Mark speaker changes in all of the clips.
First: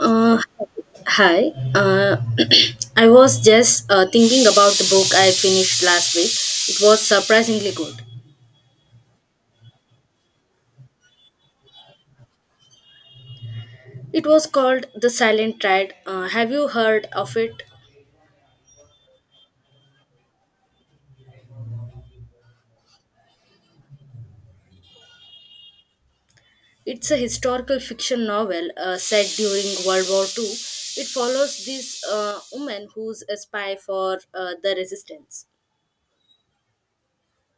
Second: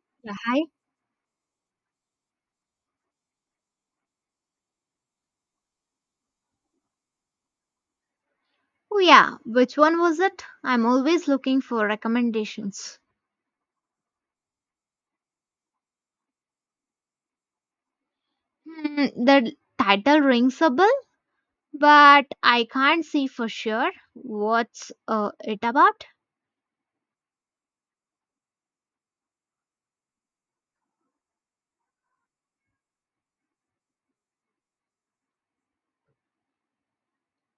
Speaker 1: Uh,
Speaker 2: I?
Speaker 1: Hi. I was just thinking about the book I finished last week. It was surprisingly good.
Speaker 2: Oh, yeah. Which one was it? I'm always looking for recommendations.
Speaker 1: It was called The Silent Tide. Have you heard of it?
Speaker 2: Hmm, the title rings a bell, but I can't see for sure what's it about.
Speaker 1: It's a historical fiction novel set during World War Two. It follows this woman who's a spy for the resistance.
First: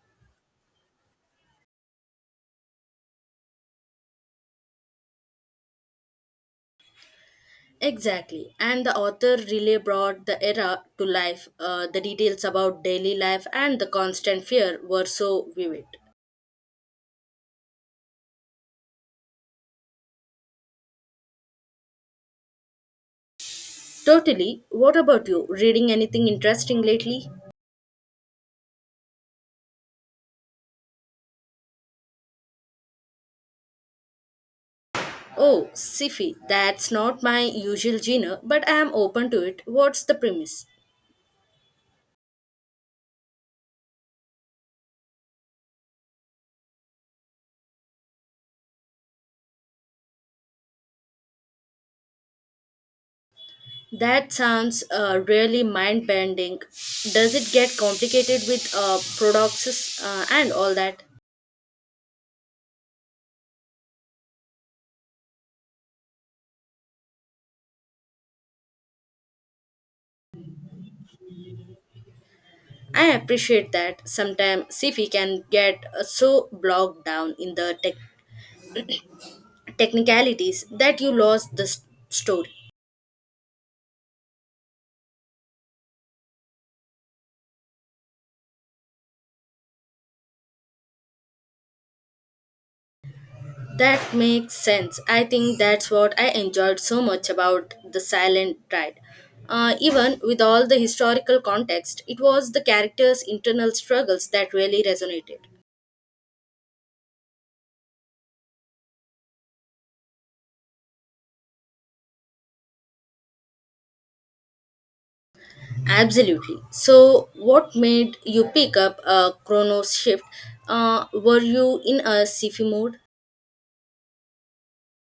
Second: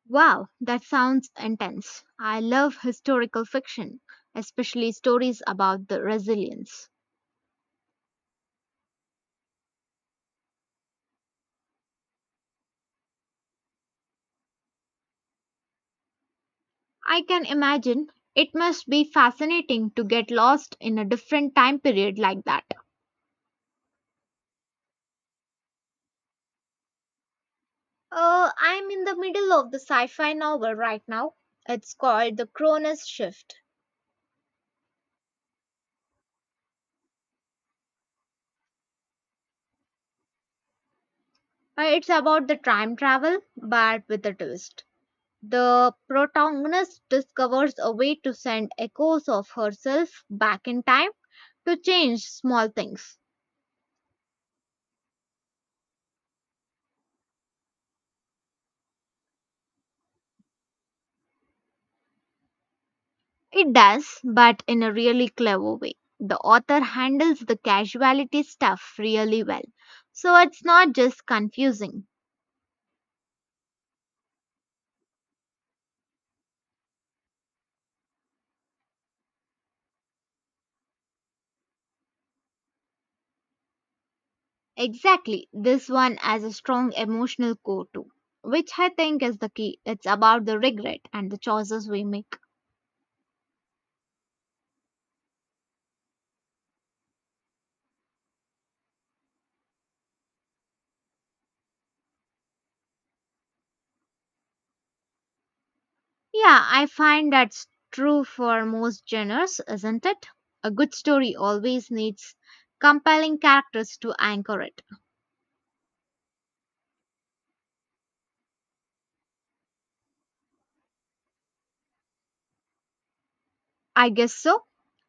Speaker 2: Wow, that sounds intense. I love historical fiction, especially stories about the resilience.
Speaker 1: Exactly. And the author really brought the era to life. The details about daily life and the constant fear were so vivid.
Speaker 2: I can imagine it must be fascinating to get lost in a different time period like that.
Speaker 1: Totally. What about you? Reading anything interesting lately?
Speaker 2: I'm in the middle of the sci fi novel right now. It's called The Cronus Shift.
Speaker 1: Oh, sci-fi. That's not my usual genre, but I am open to it. What's the premise?
Speaker 2: It's about the time travel, but with a twist. The protagonist discovers a way to send echoes of herself back in time to change small things.
Speaker 1: That sounds really mind-bending. Does it get complicated with paradoxes and all that?
Speaker 2: It does, but in a really clever way. The author handles the casualty stuff really well, so it's not just confusing.
Speaker 1: I appreciate that. Sometimes sci-fi can get so bogged down in the technicalities that you lost the story.
Speaker 2: Exactly. This one has a strong emotional core too, which I think is the key. It's about the regret and the choices we make.
Speaker 1: That makes sense. I think that's what I enjoyed so much about The Silent Ride. Even with all the historical context, it was the characters' internal struggles that really resonated.
Speaker 2: Yeah, I find that's true for most genres, isn't it? A good story always needs compelling characters to anchor it.
Speaker 1: Absolutely. So, what made you pick up a Chronos shift? Were you in a sci-fi mode?
Speaker 2: I guess so.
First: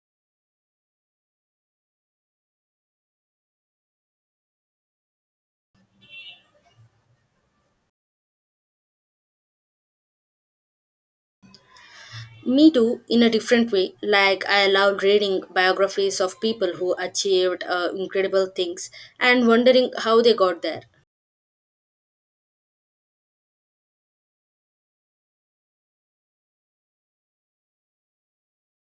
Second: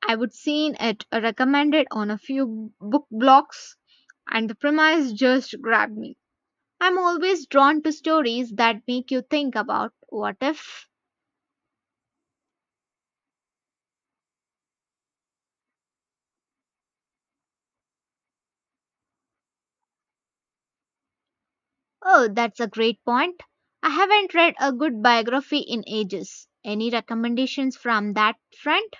Speaker 2: I would seen it recommended on a few book blogs and the premise just grabbed me. I'm always drawn to stories that make you think about what if.
Speaker 1: Me too, in a different way. Like, I loved reading biographies of people who achieved incredible things and wondering how they got there.
Speaker 2: Oh, that's a great point. I haven't read a good biography in ages. Any recommendations from that front?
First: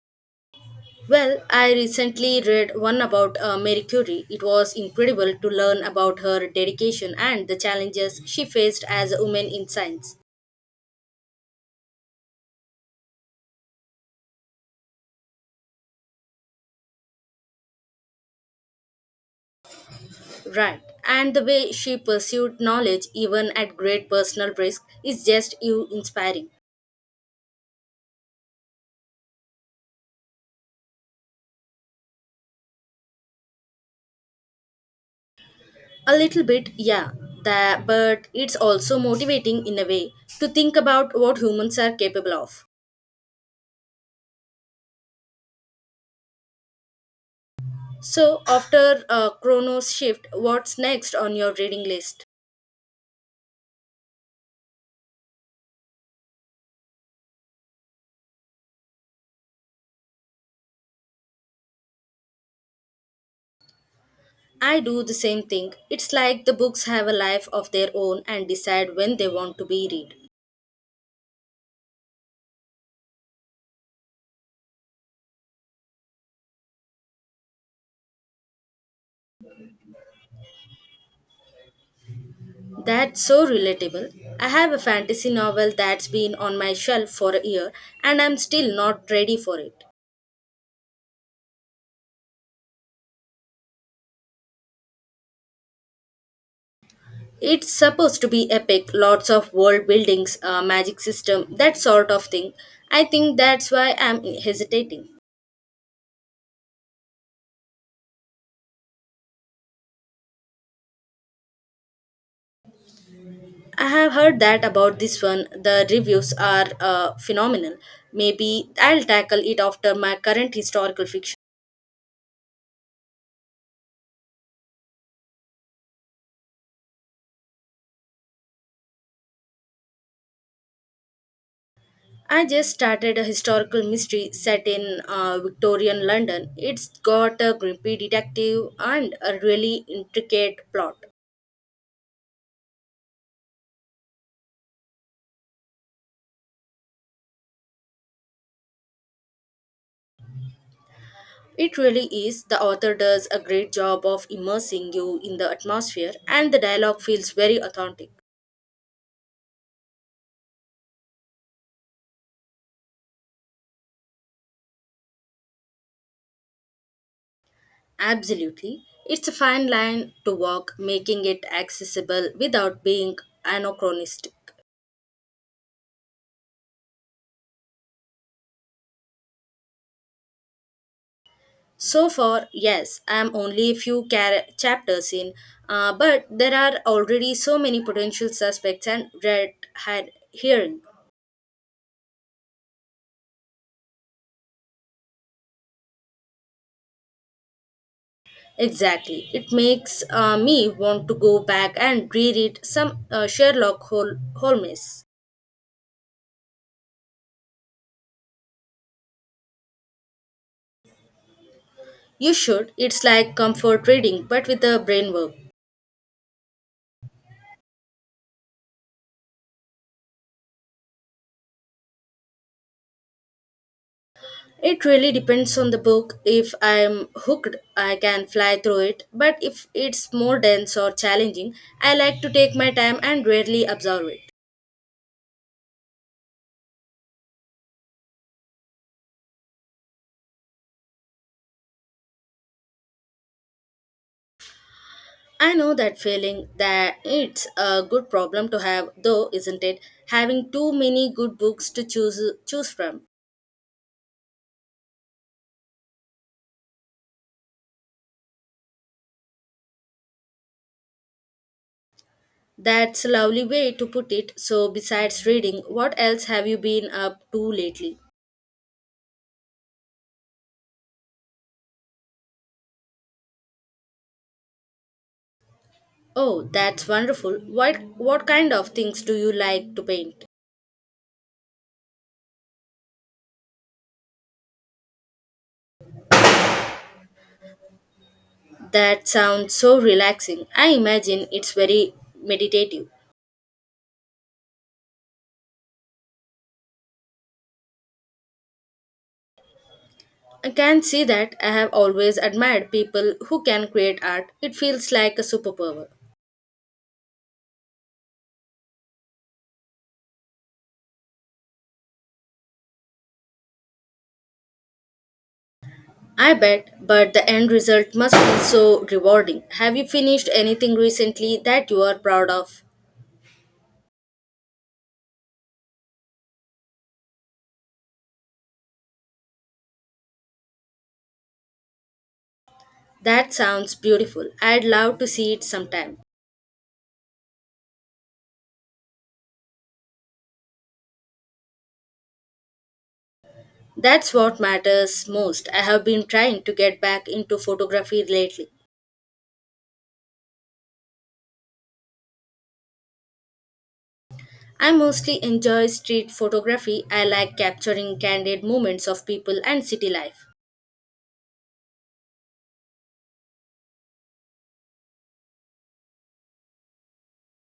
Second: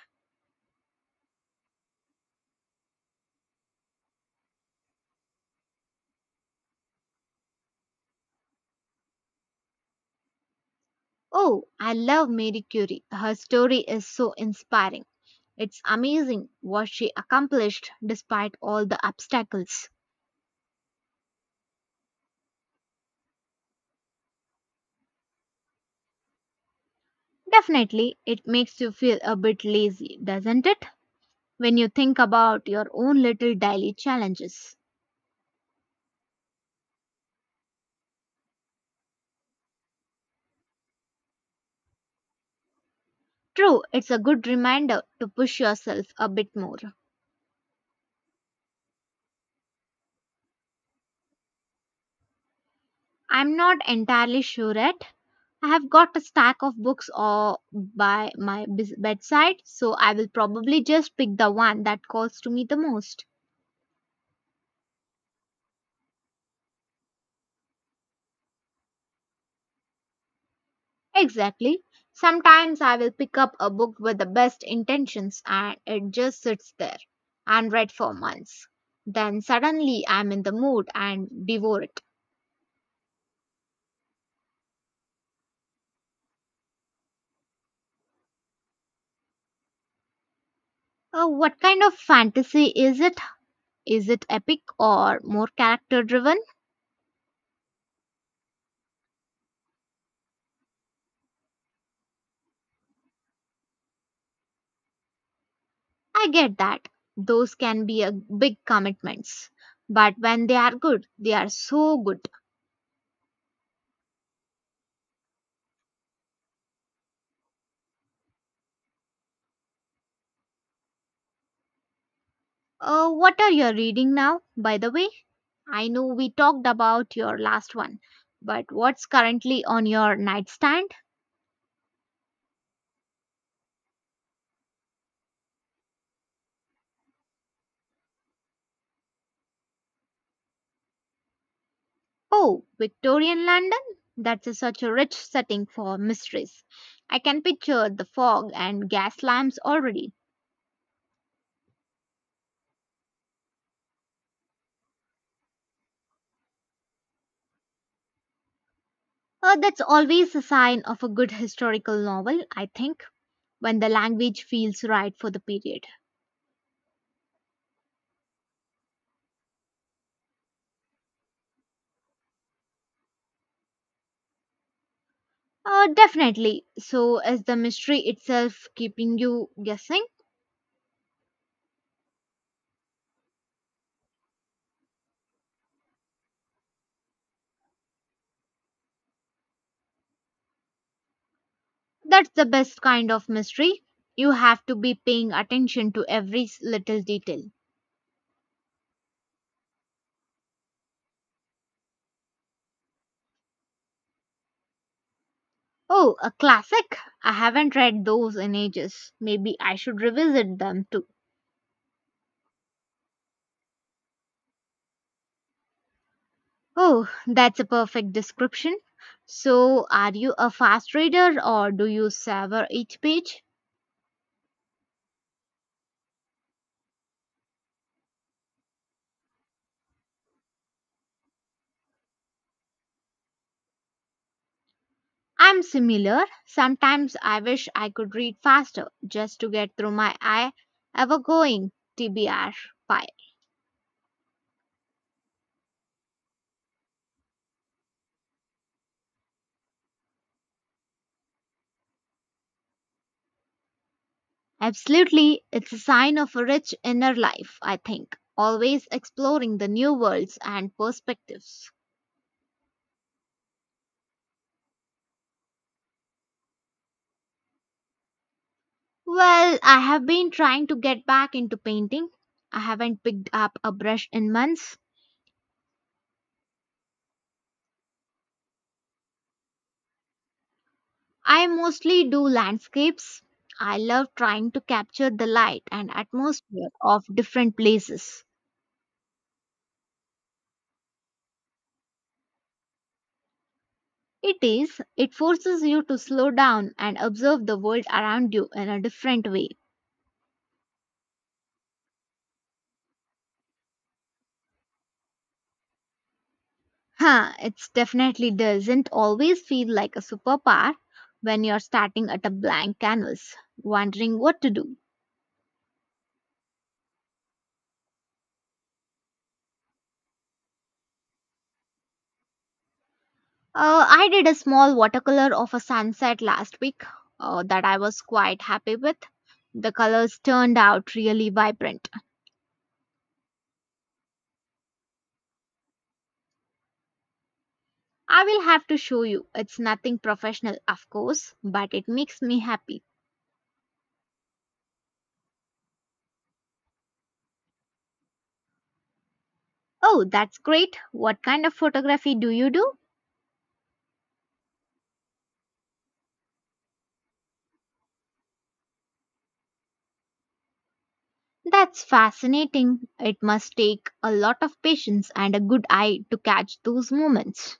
Speaker 1: Well, I recently read one about Marie Curie. It was incredible to learn about her dedication and the challenges she faced as a woman in science.
Speaker 2: Oh, I love Marie Curie. Her story is so inspiring. It's amazing what she accomplished despite all the obstacles.
Speaker 1: Right. And the way she pursued knowledge, even at great personal risk, is just you inspiring.
Speaker 2: Definitely, it makes you feel a bit lazy, doesn't it? When you think about your own little daily challenges.
Speaker 1: A little bit, yeah, that, but it's also motivating in a way to think about what humans are capable of.
Speaker 2: True, it's a good reminder to push yourself a bit more.
Speaker 1: So, after Chronos shift, what's next on your reading list?
Speaker 2: I'm not entirely sure yet. I have got a stack of books all by my bedside, so I will probably just pick the one that calls to me the most.
Speaker 1: I do the same thing. It's like the books have a life of their own and decide when they want to be read.
Speaker 2: Exactly. Sometimes I will pick up a book with the best intentions and it just sits there unread for months. Then suddenly I'm in the mood and devour it.
Speaker 1: That's so relatable. I have a fantasy novel that's been on my shelf for a year and I'm still not ready for it.
Speaker 2: What kind of fantasy is it? Is it epic or more character driven?
Speaker 1: It's supposed to be epic, lots of world buildings, a magic system, that sort of thing. I think that's why I'm hesitating.
Speaker 2: I get that those can be a big commitments, but when they are good, they are so good.
Speaker 1: I have heard that about this one. The reviews are phenomenal. Maybe I'll tackle it after my current historical fiction.
Speaker 2: What are you reading now, by the way? I know we talked about your last one, but what's currently on your nightstand?
Speaker 1: I just started a historical mystery set in Victorian London. It's got a grippy detective and a really intricate plot.
Speaker 2: Oh, Victorian London? Such a rich setting for mysteries. I can picture the fog and gas lamps already.
Speaker 1: It really is. The author does a great job of immersing you in the atmosphere, and the dialogue feels very authentic.
Speaker 2: That's always a sign of a good historical novel, I think, when the language feels right for the period.
Speaker 1: Absolutely. It's a fine line to walk, making it accessible without being anachronistic.
Speaker 2: Definitely. So, is the mystery itself keeping you guessing?
Speaker 1: So far, yes, I am only a few chapters in, but there are already so many potential suspects and red had hearing.
Speaker 2: That's the best kind of mystery. You have to be paying attention to every little detail.
Speaker 1: Exactly. It makes me want to go back and reread some Sherlock Holmes.
Speaker 2: Oh, a classic? I haven't read those in ages. Maybe I should revisit them too.
Speaker 1: You should. It's like comfort reading, but with the brain work.
Speaker 2: Oh, that's a perfect description. So, are you a fast reader or do you savor each page?
Speaker 1: It really depends on the book. If I'm hooked, I can fly through it, but if it's more dense or challenging, I like to take my time and rarely absorb it.
Speaker 2: I'm similar. Sometimes I wish I could read faster just to get through my eye ever going TBR pile.
Speaker 1: I know that feeling, that it's a good problem to have, though, isn't it? Having too many good books to choose from.
Speaker 2: Absolutely, it's a sign of a rich inner life, I think. Always exploring the new worlds and perspectives.
Speaker 1: That's a lovely way to put it. So, besides reading, what else have you been up to lately?
Speaker 2: Well, I have been trying to get back into painting. I haven't picked up a brush in months.
Speaker 1: Oh, that's wonderful. What kind of things do you like to paint?
Speaker 2: I mostly do landscapes. I love trying to capture the light and atmosphere of different places.
Speaker 1: That sounds so relaxing. I imagine it's very meditative.
Speaker 2: It is, it forces you to slow down and observe the world around you in a different way.
Speaker 1: I can see that. I have always admired people who can create art. It feels like a superpower.
Speaker 2: Huh, it definitely doesn't always feel like a superpower when you're starting at a blank canvas, wondering what to do.
Speaker 1: I bet, but the end result must be so rewarding. Have you finished anything recently that you are proud of?
Speaker 2: I did a small watercolor of a sunset last week that I was quite happy with. The colors turned out really vibrant.
Speaker 1: That sounds beautiful. I'd love to see it sometime.
Speaker 2: I will have to show you. It's nothing professional, of course, but it makes me happy.
Speaker 1: That's what matters most. I have been trying to get back into photography lately.
Speaker 2: Oh, that's great. What kind of photography do you do?
Speaker 1: I mostly enjoy street photography. I like capturing candid moments of people and city life.
Speaker 2: That's fascinating. It must take a lot of patience and a good eye to catch those moments.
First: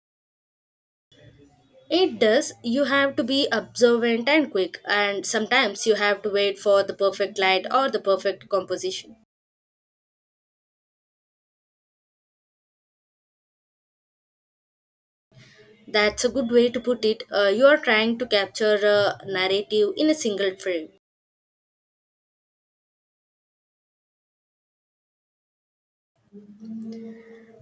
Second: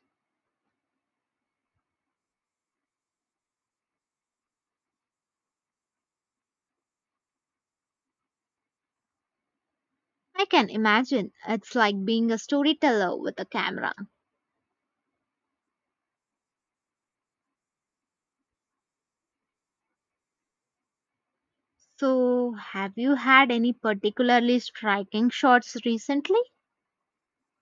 Speaker 1: It does. You have to be observant and quick, and sometimes you have to wait for the perfect light or the perfect composition.
Speaker 2: I can imagine. It's like being a storyteller with a camera.
Speaker 1: That's a good way to put it. You are trying to capture a narrative in a single frame.
Speaker 2: So, have you had any particularly striking shots recently?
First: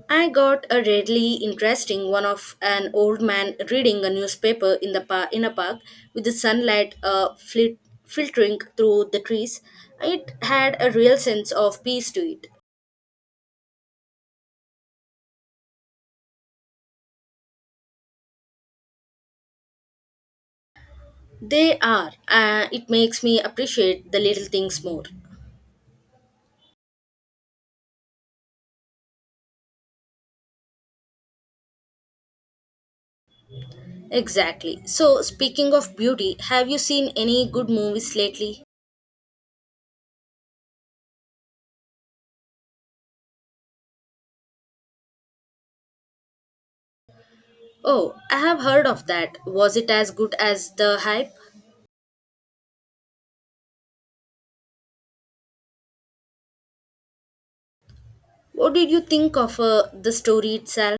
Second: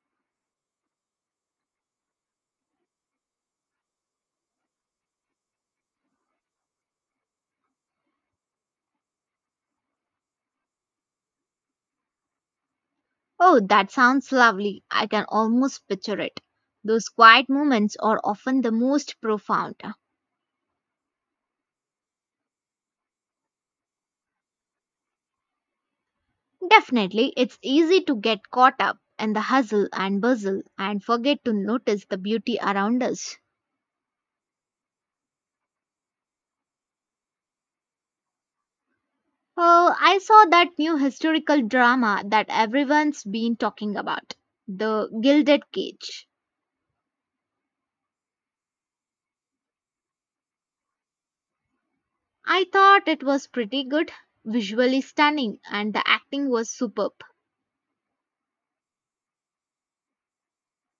Speaker 1: I got a really interesting one of an old man reading a newspaper in the in a park with the sunlight filtering through the trees. It had a real sense of peace to it.
Speaker 2: Oh, that sounds lovely. I can almost picture it. Those quiet moments are often the most profound.
Speaker 1: They are. It makes me appreciate the little things more.
Speaker 2: Definitely, it's easy to get caught up in the hustle and bustle and forget to notice the beauty around us.
Speaker 1: Exactly. So, speaking of beauty, have you seen any good movies lately?
Speaker 2: Oh, I saw that new historical drama that everyone's been talking about, The Gilded Cage.
Speaker 1: Oh, I have heard of that. Was it as good as the hype?
Speaker 2: I thought it was pretty good, visually stunning, and the acting was superb.
Speaker 1: What did you think of the story itself?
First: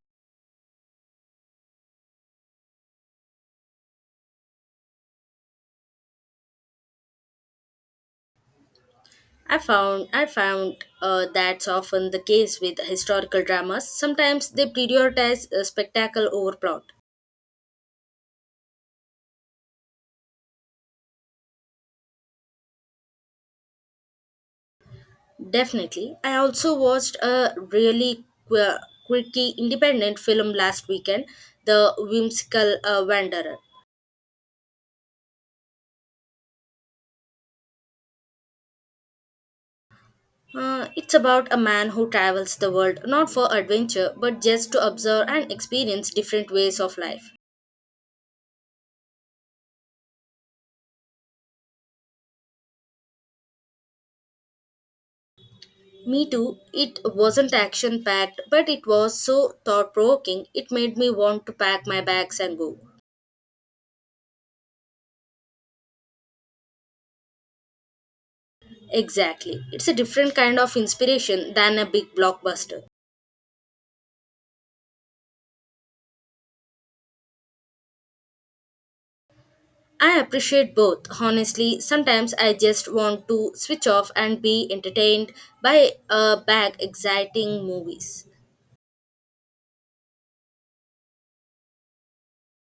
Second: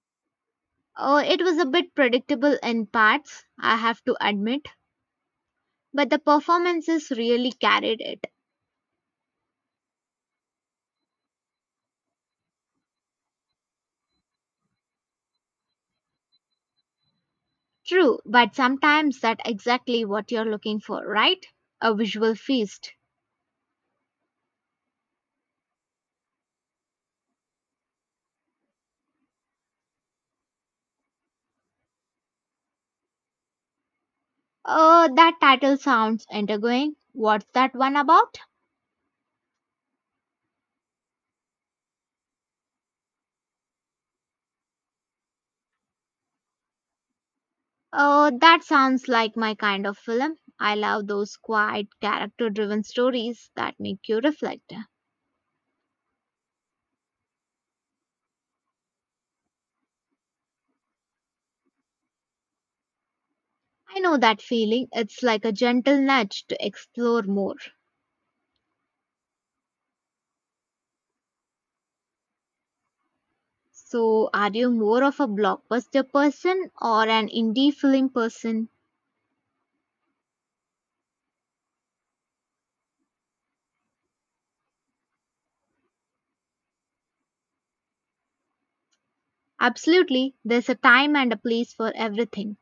Speaker 2: Oh, it was a bit predictable in parts, I have to admit, but the performances really carried it.
Speaker 1: I found that's often the case with historical dramas. Sometimes they prioritize spectacle over plot.
Speaker 2: True, but sometimes that's exactly what you're looking for, right? A visual feast.
Speaker 1: Definitely. I also watched a really quirky independent film last weekend, The Whimsical Wanderer.
Speaker 2: That title sounds intriguing. What's that one about?
Speaker 1: It's about a man who travels the world not for adventure but just to observe and experience different ways of life.
Speaker 2: That sounds like my kind of film. I love those quiet, character driven stories that make you reflect.
Speaker 1: Me too. It wasn't action packed, but it was so thought provoking, it made me want to pack my bags and go.
Speaker 2: I know that feeling. It's like a gentle nudge to explore more.
Speaker 1: Exactly. It's a different kind of inspiration than a big blockbuster.
Speaker 2: So, are you more of a blockbuster person or an indie film person?
Speaker 1: I appreciate both. Honestly, sometimes I just want to switch off and be entertained by a bag exciting movies.
Speaker 2: Absolutely, there's a time and a place for everything.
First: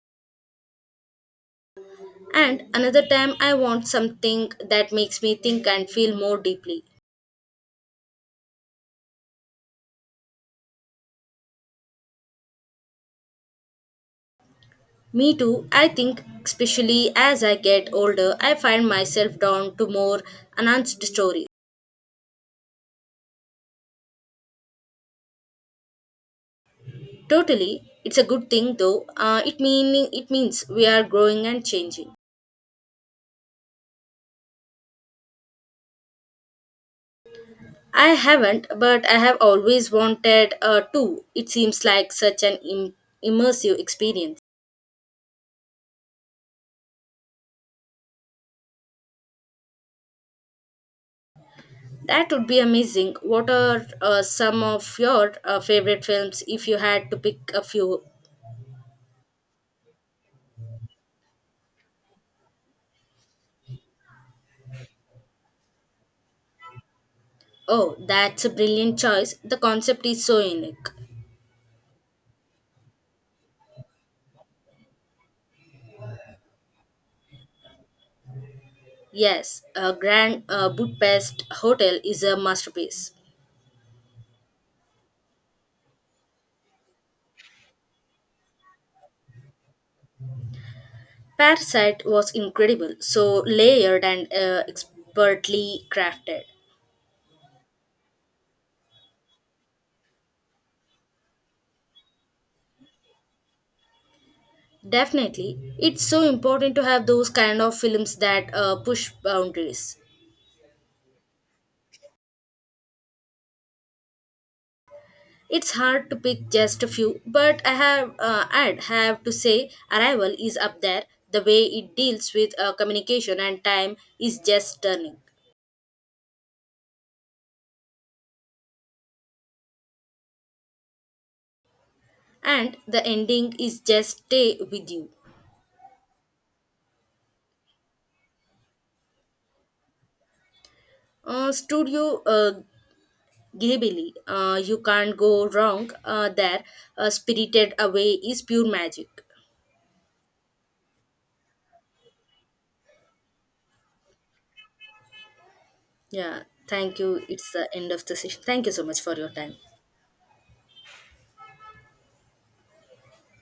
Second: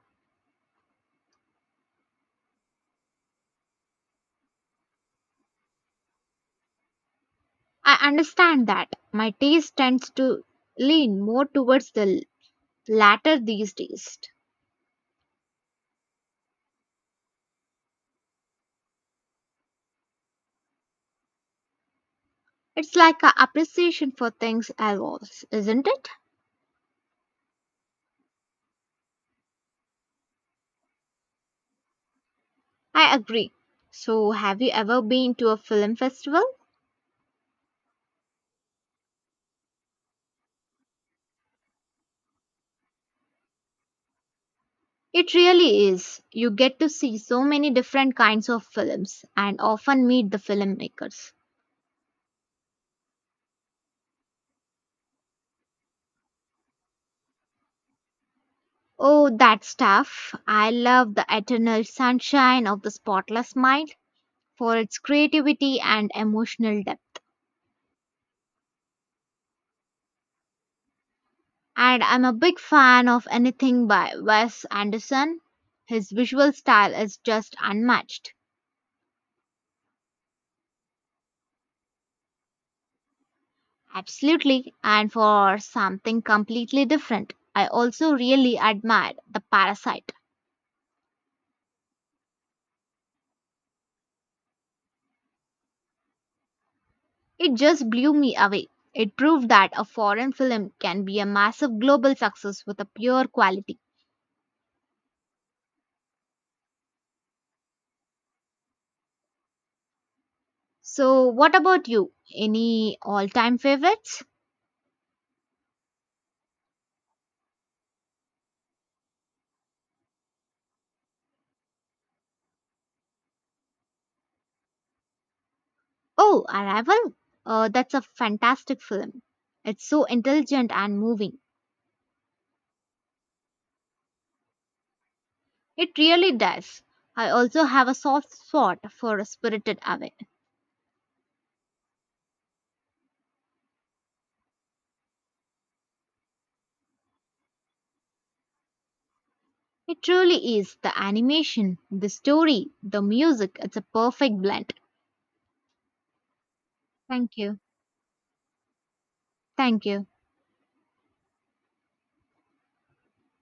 Speaker 1: And another time I want something that makes me think and feel more deeply.
Speaker 2: I understand that. My taste tends to lean more towards the latter these days.
Speaker 1: Me too. I think, especially as I get older, I find myself drawn to more announced stories.
Speaker 2: It's like an appreciation for things I was, isn't it?
Speaker 1: Totally, it's a good thing though. It meaning it means we are growing and changing.
Speaker 2: I agree. So, have you ever been to a film festival?
Speaker 1: I haven't, but I have always wanted to. It seems like such an immersive experience.
Speaker 2: It really is. You get to see so many different kinds of films and often meet the filmmakers.
Speaker 1: That would be amazing. What are some of your favorite films if you had to pick a few?
Speaker 2: Oh, that stuff. I love the eternal sunshine of the spotless mind for its creativity and emotional depth.
Speaker 1: Oh, that's a brilliant choice. The concept is so unique.
Speaker 2: And I'm a big fan of anything by Wes Anderson. His visual style is just unmatched.
Speaker 1: Yes, a Grand Budapest Hotel is a masterpiece.
Speaker 2: Absolutely. And for something completely different, I also really admired The Parasite.
Speaker 1: Parasite was incredible, so layered and expertly crafted.
Speaker 2: It just blew me away. It proved that a foreign film can be a massive global success with a pure quality.
Speaker 1: Definitely, it's so important to have those kind of films that push boundaries.
Speaker 2: So, what about you? Any all time favorites?
Speaker 1: It's hard to pick just a few, but I'd have to say Arrival is up there. The way it deals with communication and time is just stunning,
Speaker 2: Oh, Arrival? That's a fantastic film. It's so intelligent and moving.
Speaker 1: and the ending is just stay with you.
Speaker 2: It really does. I also have a soft spot for Spirited Away.
Speaker 1: Studio Ghibli. You can't go wrong there. Spirited Away is pure magic.
Speaker 2: It truly is the animation, the story, the music. It's a perfect blend.
Speaker 1: Yeah, thank you.
Speaker 2: Thank
Speaker 1: It's
Speaker 2: you.
Speaker 1: the end of the session. Thank you so much for your time.
Speaker 2: Thank you.